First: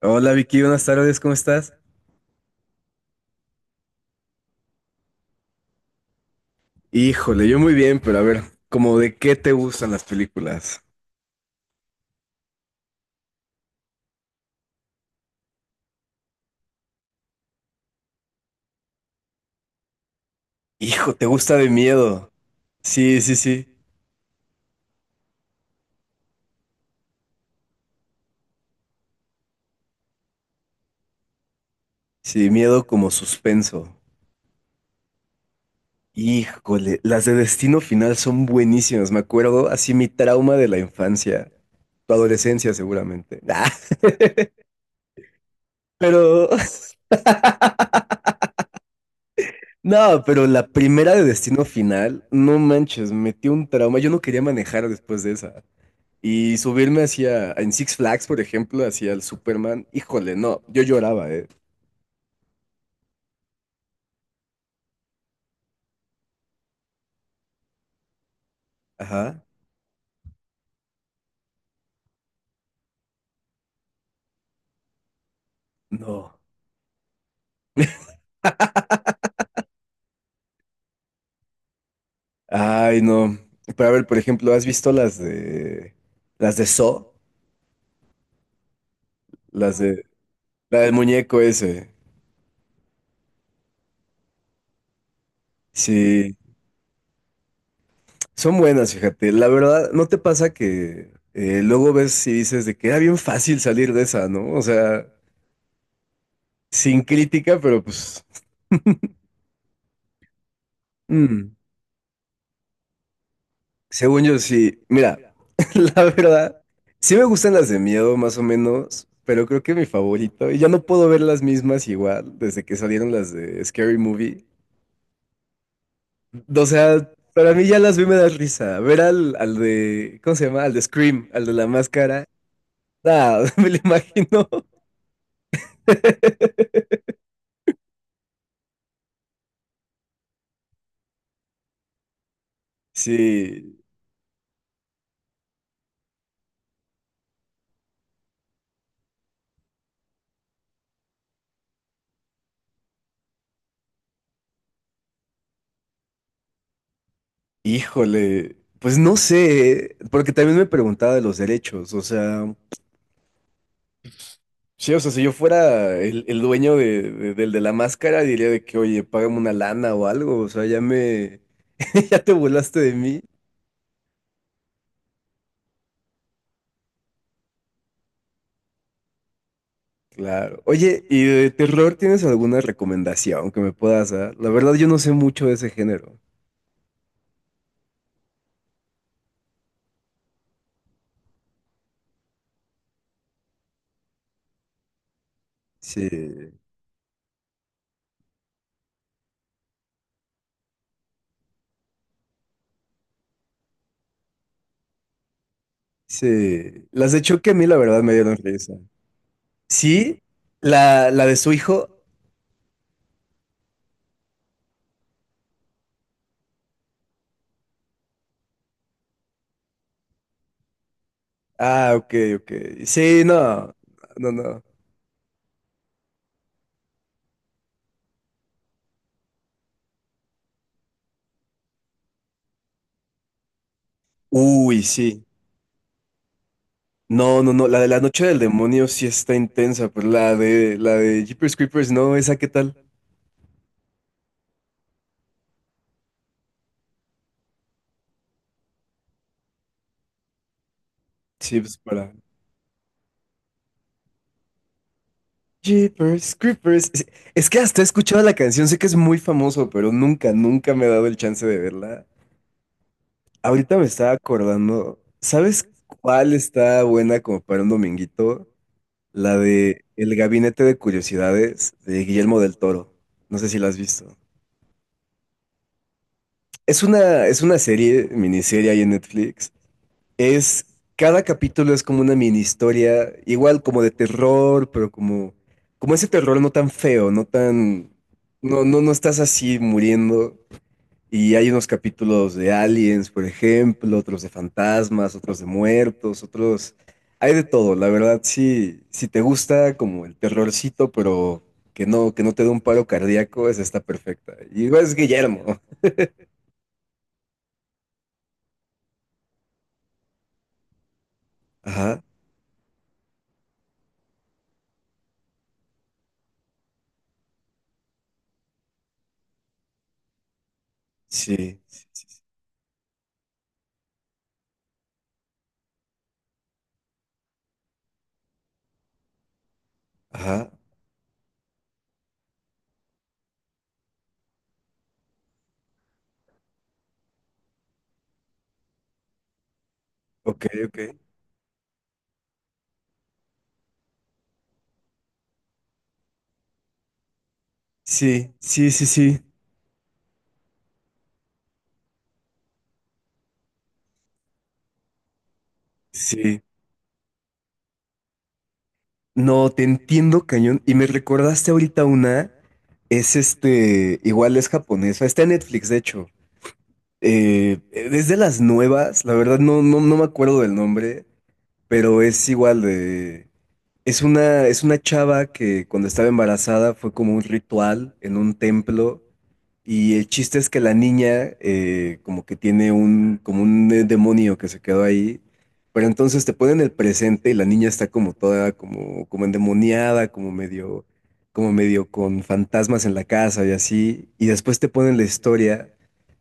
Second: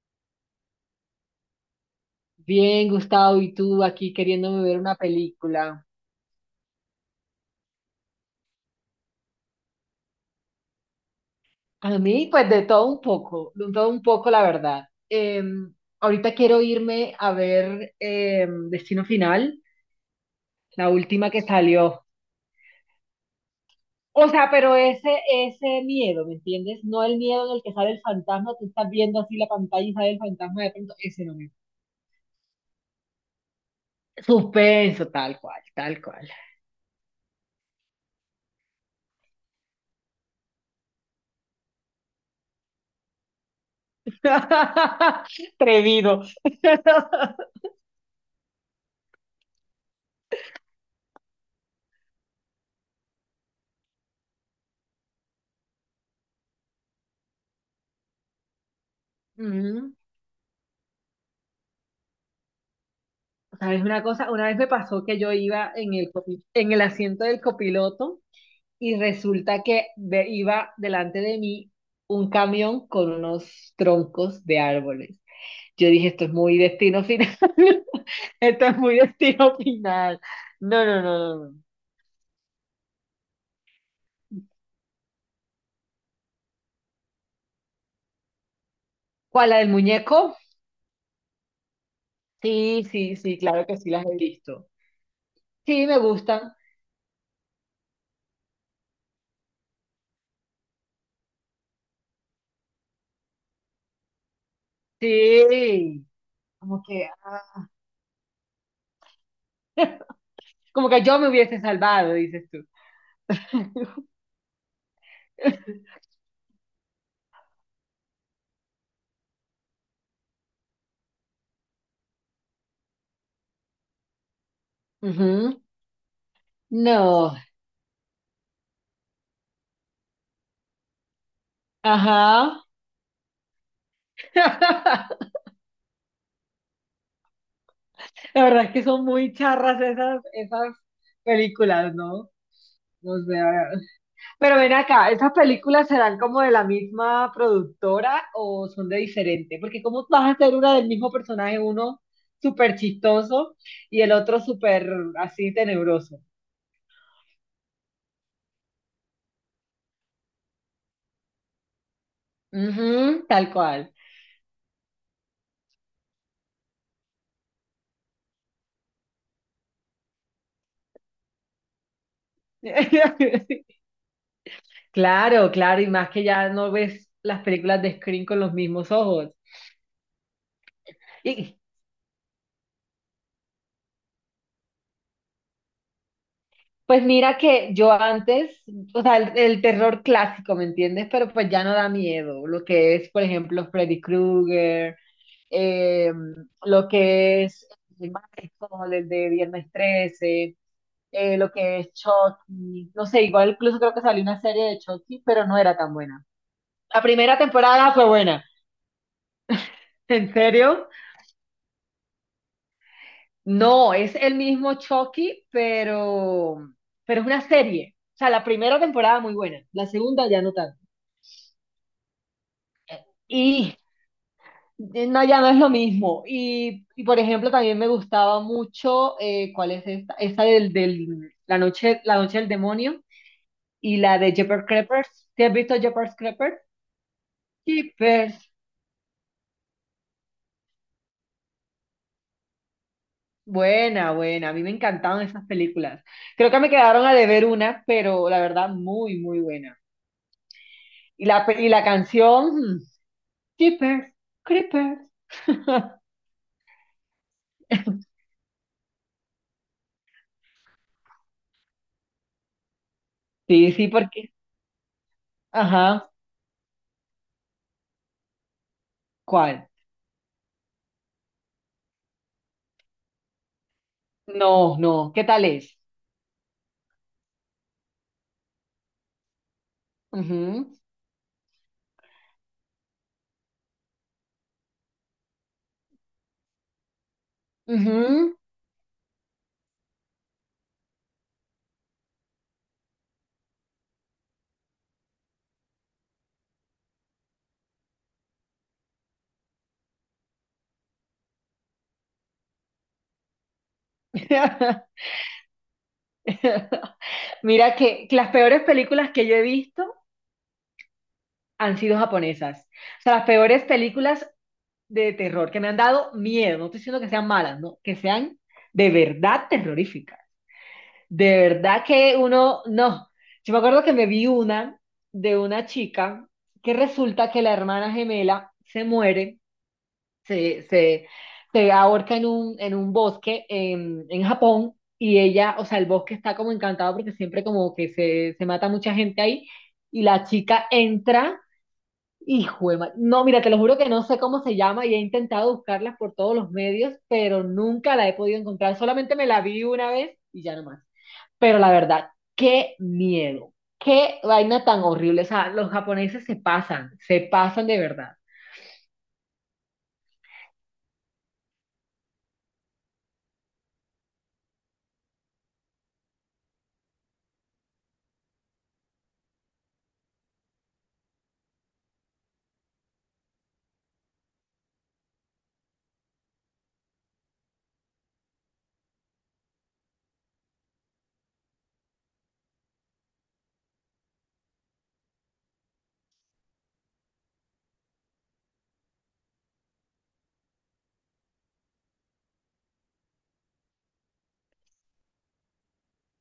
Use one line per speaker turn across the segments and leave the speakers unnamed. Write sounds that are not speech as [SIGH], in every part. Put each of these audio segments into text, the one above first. Hola Vicky, buenas tardes, ¿cómo estás?
Bien, Gustavo, y tú aquí queriéndome ver una película.
Híjole, yo muy bien, pero a ver, ¿como de qué te gustan las películas?
A mí, pues de todo un poco, de todo un poco, la verdad. Ahorita quiero irme a ver Destino Final, la
Hijo, ¿te
última que
gusta de
salió.
miedo? Sí, sí, sí.
O sea, pero ese miedo, ¿me entiendes? No el miedo en el que sale el fantasma, tú estás viendo así la pantalla y sale el fantasma de pronto, ese no me...
Sí, miedo como suspenso.
Suspenso, tal cual, tal cual.
Híjole, las de Destino Final son buenísimas, me acuerdo, así mi trauma de la infancia, tu adolescencia seguramente. [LAUGHS]
[LAUGHS]
Ah,
Atrevido.
pero,
[LAUGHS]
no, pero la primera de Destino Final, no manches, metió un trauma, yo no quería manejar después de esa. Y subirme hacia, en Six Flags, por ejemplo, hacia el Superman,
Ujú.
híjole, no, yo lloraba, ¿eh?
¿Sabes una cosa? Una vez me pasó que yo iba en en el asiento del copiloto y
Ajá,
resulta que iba delante de mí un camión con unos troncos de árboles. Yo dije, esto es
no.
muy destino final. [LAUGHS] Esto es muy destino final. No, no, no, no, no.
Ay, no. Pero a ver, por ejemplo, ¿has visto las de Saw?
¿Cuál, la del
Las de,
muñeco?
la del muñeco ese.
Sí, sí, sí, claro que sí las he visto. Sí, me
Sí,
gustan.
son buenas, fíjate. La verdad, ¿no te pasa que luego ves y dices de que era bien fácil salir de esa, ¿no? O sea,
Sí. Como
sin
que,
crítica,
ah,
pero pues...
como que yo me
Mm.
hubiese salvado, dices tú. [LAUGHS]
Según yo, sí. Mira, [LAUGHS] la verdad, sí me gustan las de miedo, más o menos, pero creo que mi favorito, y ya no puedo ver las mismas igual desde que salieron las de Scary Movie.
Ujú.
O sea,
No.
para mí ya las vi y me da risa. Ver al de, ¿cómo se llama? Al de Scream, al de la máscara.
Ajá.
Ah, [LAUGHS] me lo imagino.
[LAUGHS]
[LAUGHS]
La verdad es que son muy charras esas películas, ¿no? No sé, a
Sí,
ver. Pero ven acá, ¿esas películas serán como de la misma productora o son de diferente? Porque ¿cómo vas a hacer una del mismo personaje, uno súper chistoso y el otro súper así tenebroso?
híjole. Pues no sé, porque también me preguntaba de los derechos, o sea.
Ujú, tal cual.
Sí, o sea, si yo fuera el dueño de- del de la máscara, diría de que, oye, págame una lana o algo, o sea, ya me, [LAUGHS] ya te burlaste de mí.
[LAUGHS] Claro, claro, y más que ya no ves las películas de Scream con los mismos ojos.
Claro. Oye, ¿y de
y
terror tienes alguna recomendación que me puedas dar? La verdad, yo no sé mucho de ese género.
Pues mira que yo antes, o sea, el terror clásico, ¿me entiendes? Pero pues ya no da miedo. Lo que es, por ejemplo, Freddy Krueger,
Sí,
eh, lo que es el Michael, el de Viernes 13, lo que es Chucky. No sé, igual incluso creo que salió una serie de Chucky, pero no era tan buena.
sí.
La
Las de
primera
Chucky a mí, la
temporada
verdad,
fue
me dieron
buena.
risa. Sí,
¿En serio?
la de su hijo.
No, es el mismo Chucky, pero es una serie. O sea, la primera temporada muy buena, la segunda ya no tanto.
Ah, ok, ok. Sí, no,
Y
no, no.
no, ya no es lo mismo. Por ejemplo, también me gustaba mucho, ¿cuál es esta? Esta la noche del demonio y la de Jeepers
Uy, sí.
Creepers. ¿Te has visto Jeepers Creepers?
No, no, no, la de la noche del
Jeepers.
demonio sí está intensa, pero la de Jeepers Creepers no, ¿esa qué tal?
Buena, buena. A mí me encantaban esas películas. Creo que me quedaron a deber una, pero la verdad, muy, muy buena. Y la,
Sí,
y
pues
la
para
canción, Jeepers Creepers. [LAUGHS]
Jeepers Creepers. Es que hasta he escuchado la canción, sé que es muy famoso, pero nunca, nunca me he dado el chance de verla.
Sí,
Ahorita me
sí,
estaba
porque.
acordando, ¿sabes
Ajá.
cuál está buena como para un dominguito? La
¿Cuál?
de El Gabinete de Curiosidades de Guillermo del Toro. No sé si la has visto.
No, no. ¿Qué tal es?
Es una serie, miniserie ahí en Netflix. Es,
Ujú,
cada capítulo es como una mini historia, igual como de terror, pero como, como ese terror no tan feo, no tan,
ujú.
no, no, no estás así muriendo. Y hay unos capítulos de aliens, por ejemplo, otros de fantasmas, otros de muertos, otros, hay de todo, la verdad, sí, si te gusta como el terrorcito, pero que no te dé un paro cardíaco, esa está perfecta. Y igual es
[LAUGHS]
Guillermo.
Mira que las peores películas que yo he visto han sido
Ajá,
japonesas. O sea, las peores películas de terror que me han dado miedo. No estoy diciendo que sean malas, no, que sean de verdad terroríficas.
sí,
De verdad
sí, sí,
que
sí.
uno, no. Yo me acuerdo que me vi una de una chica que resulta que la hermana gemela se muere
Ajá,
se, se, se ahorca en un bosque en Japón y ella, o sea, el bosque está como encantado porque siempre como que se mata mucha gente ahí y la
ok,
chica
ok.
entra. Hijo de ma- No, mira, te lo juro que no sé cómo se llama y he intentado buscarla por todos los medios, pero nunca la he
Sí,
podido
sí,
encontrar.
sí,
Solamente
sí,
me la vi una vez y ya no más. Pero la verdad, qué miedo, qué vaina tan horrible. O sea, los japoneses
sí.
se pasan de verdad.
No, te entiendo, cañón. Y me recordaste ahorita una, es este, igual es japonesa, está en Netflix, de hecho. Es de las nuevas, la verdad no, no, no me acuerdo del nombre, pero es igual de... es una chava que cuando estaba embarazada fue como un ritual en un templo y el chiste es que la niña como que tiene un, como un demonio que se quedó ahí, pero entonces te ponen el presente y la niña está como toda como, como endemoniada, como medio con fantasmas en la casa y así, y después te ponen la historia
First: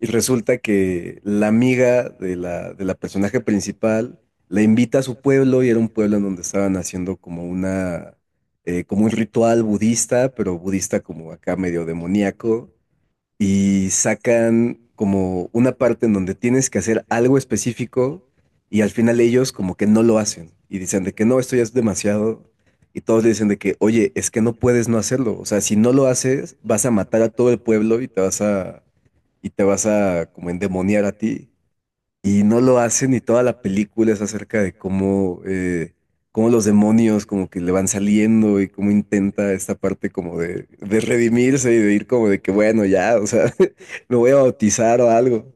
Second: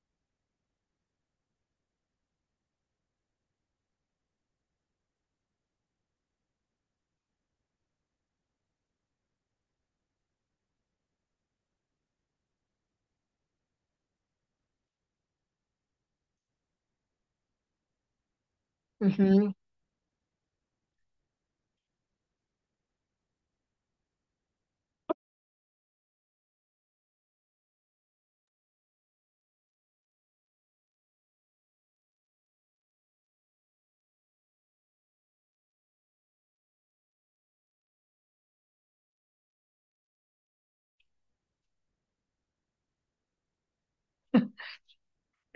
y resulta que la amiga de la personaje principal la invita a su pueblo y era un pueblo en donde estaban haciendo como una, como un ritual budista, pero budista como acá medio demoníaco, y sacan como una parte en donde tienes que hacer algo específico y al final ellos como que no lo hacen y dicen de que no, esto ya es demasiado y todos le dicen de que, oye, es que no puedes no hacerlo, o sea, si no lo haces vas a matar a todo el pueblo y te vas a, y te vas a como endemoniar a ti y no lo hacen y toda la película es acerca de cómo, cómo los demonios como que le van saliendo y cómo intenta esta parte como de redimirse y de ir como de que bueno, ya, o sea, [LAUGHS] me voy a bautizar o algo.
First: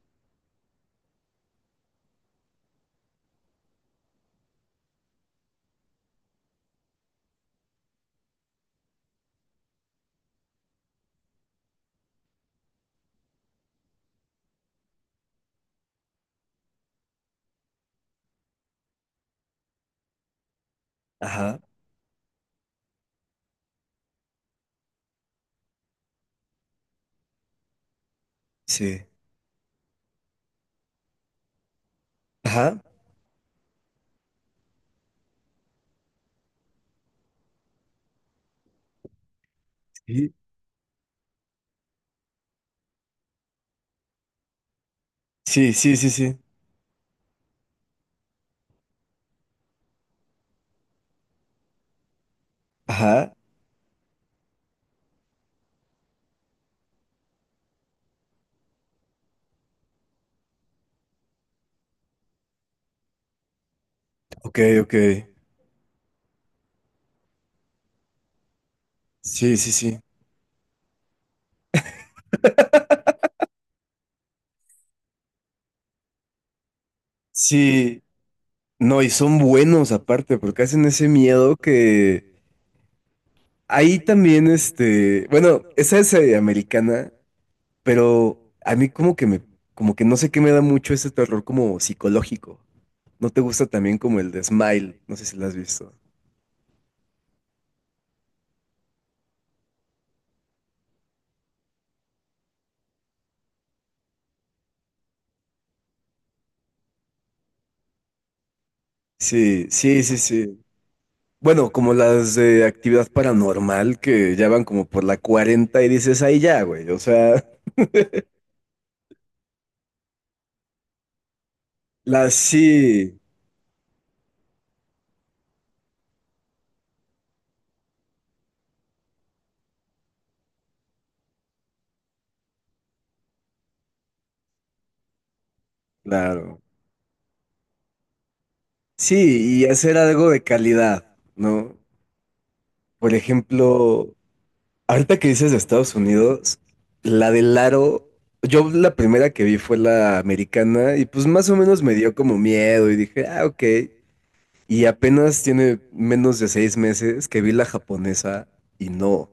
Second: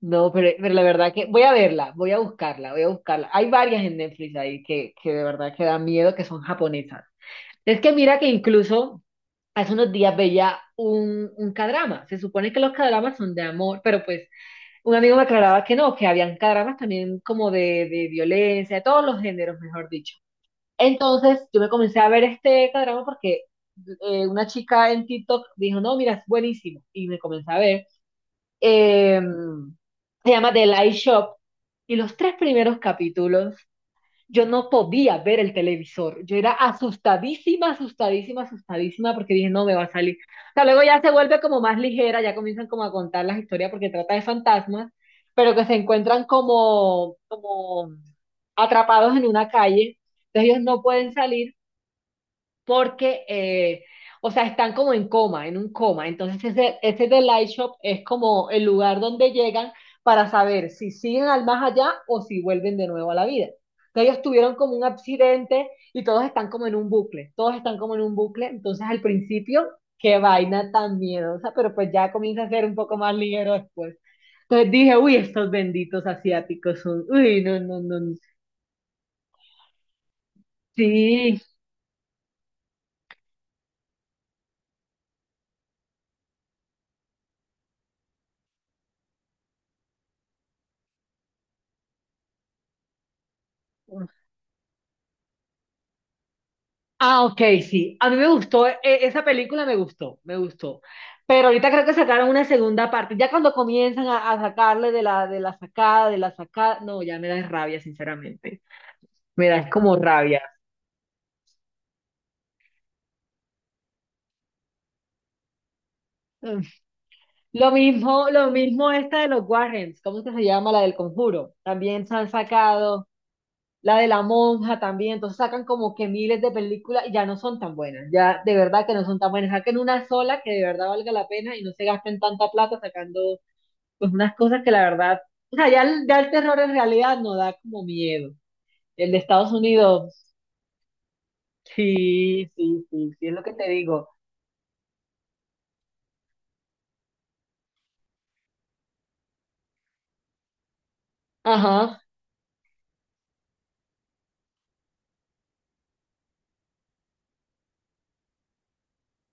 No, pero la verdad que voy a verla, voy a buscarla, voy a buscarla. Hay varias en Netflix ahí que de verdad que dan miedo, que son japonesas. Es que mira que incluso hace unos días veía un kdrama. Se supone que los kdramas son de amor, pero pues un amigo me aclaraba que no, que habían kdramas también como de violencia, de todos los géneros, mejor dicho. Entonces
Ajá,
yo me comencé a ver este kdrama porque una chica en TikTok dijo, no, mira, es buenísimo. Y me comencé a ver
sí.
eh, se llama The Light Shop. Y los tres primeros
Ajá,
capítulos, yo no podía ver el televisor. Yo era asustadísima, asustadísima, asustadísima, porque dije, no me va a salir.
sí,
O sea, luego ya se vuelve como más ligera, ya comienzan como a contar las historias porque trata de fantasmas, pero que
sí,
se
sí, sí,
encuentran
sí.
como, como atrapados en una calle. Entonces ellos no pueden salir porque,
Ajá,
o sea, están como en coma, en un coma. Entonces, ese The Light Shop es como el lugar donde llegan para saber si siguen al más allá o si vuelven de nuevo a la vida. Entonces, ellos tuvieron
ok,
como un
ok.
accidente y todos están como en un bucle, todos están como en un bucle. Entonces, al
Sí,
principio,
sí, sí.
qué vaina tan miedosa, pero pues ya comienza a ser un poco más ligero después. Entonces dije, uy, estos benditos asiáticos son, uy, no, no, no,
Sí,
no.
no, y son buenos aparte, porque hacen ese
sí,
miedo que ahí también, este, bueno, esa es americana, pero a mí como que me, como que no sé qué me da mucho ese terror como psicológico. ¿No te gusta también como el de Smile? No sé si la has visto.
Ah, ok, sí. A mí me gustó, esa película me gustó, me gustó. Pero ahorita creo que sacaron una segunda parte. Ya cuando comienzan a sacarle de de la sacada, no, ya me da rabia, sinceramente. Me da
Sí,
es como
sí, sí,
rabia.
sí. Bueno, como las de actividad paranormal que ya van como por la 40 y dices, ahí
Mm.
ya, güey. O sea,
Lo mismo esta de los Warrens, ¿cómo es que se llama? La del Conjuro.
[LAUGHS]
También se han
las
sacado,
sí,
la de la monja también. Entonces sacan como que miles de películas y ya no son tan buenas. Ya de verdad que no son tan buenas. Saquen una sola que de verdad valga la pena y no se gasten tanta plata sacando pues unas cosas que la verdad, o sea, ya el terror
claro.
en realidad no da como miedo. El de Estados
Sí, y hacer algo
Unidos,
de calidad, ¿no?
sí, sí, sí,
Por
sí, es lo que te digo.
ejemplo, ahorita que dices de Estados Unidos, la del aro, yo la primera que vi fue la americana y pues más o menos me
Ajá.
dio como miedo y dije, ah, ok. Y apenas tiene menos de 6 meses que vi la japonesa y no,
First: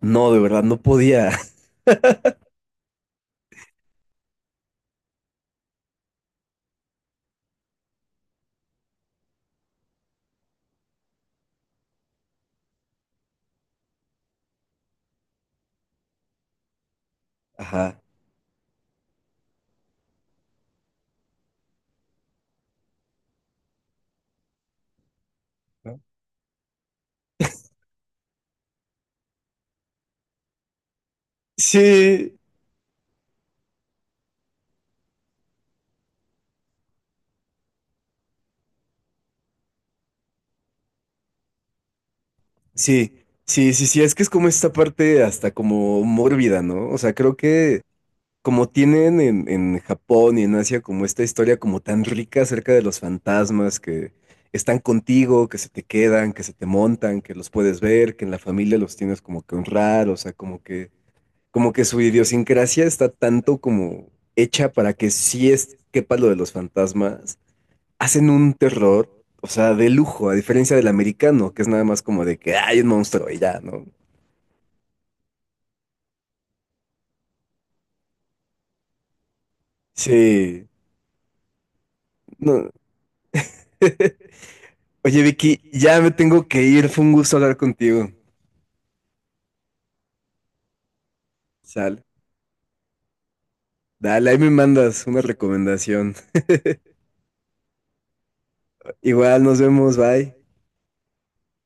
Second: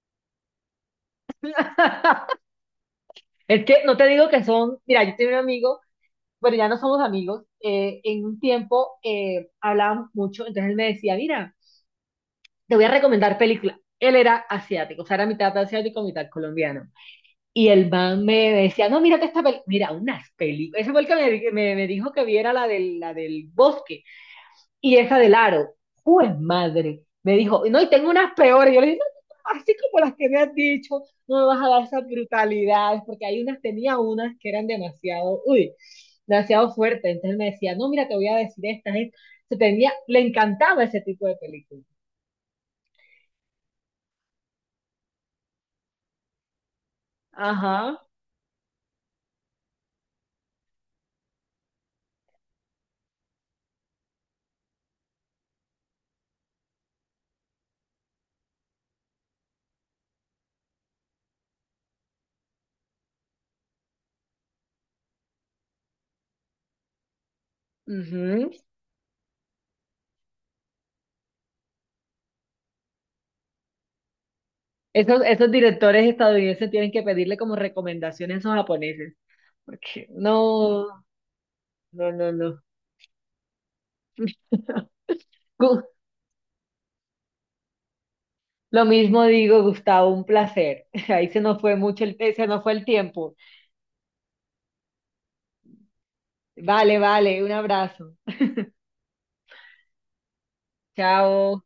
no, de verdad, no podía.
[LAUGHS] Es que no te digo que son, mira, yo tenía un amigo, bueno, ya no somos amigos, en un tiempo hablábamos mucho, entonces él me decía, mira, te voy a recomendar películas. Él era asiático, o sea, era mitad asiático, mitad colombiano.
[LAUGHS]
Y el
Ajá.
man me decía, no, mírate esta película, mira, unas películas. Ese fue el que me dijo que viera la del bosque. Esa del aro,
¿No?
pues madre, me dijo, no, y tengo unas peores, yo le dije, no, no, no, así como las que me has dicho, no me vas a dar esas
Sí,
brutalidades, porque hay unas, tenía unas que eran demasiado, uy, demasiado fuertes, entonces me decía, no, mira, te voy a decir estas, estas. Se tenía, le encantaba ese tipo de películas.
sí, sí, sí, sí, es que es como esta parte hasta como mórbida, ¿no? O sea, creo que
Ajá.
como tienen en Japón y en Asia como esta historia como tan rica acerca de los fantasmas que están contigo, que se te quedan, que se te montan, que los puedes ver, que en la familia los tienes como que honrar, o sea, como que su idiosincrasia está tanto como hecha para que si es quepa lo de los fantasmas, hacen
Ujú.
un terror, o sea, de lujo, a diferencia del americano, que es nada más como de que "Ah, hay un monstruo y ya, ¿no?"
Esos, esos directores estadounidenses tienen que pedirle como recomendaciones a esos japoneses, porque
Sí,
no, no, no, no.
no. [LAUGHS] Oye, Vicky,
[LAUGHS]
ya me tengo que ir. Fue un gusto hablar contigo.
Lo mismo digo, Gustavo, un placer. [LAUGHS] Ahí se nos fue
Sal.
mucho el, se nos fue el tiempo.
Dale, ahí me mandas una recomendación.
Vale, vale, un abrazo.
Igual, nos vemos. Bye.
Chao.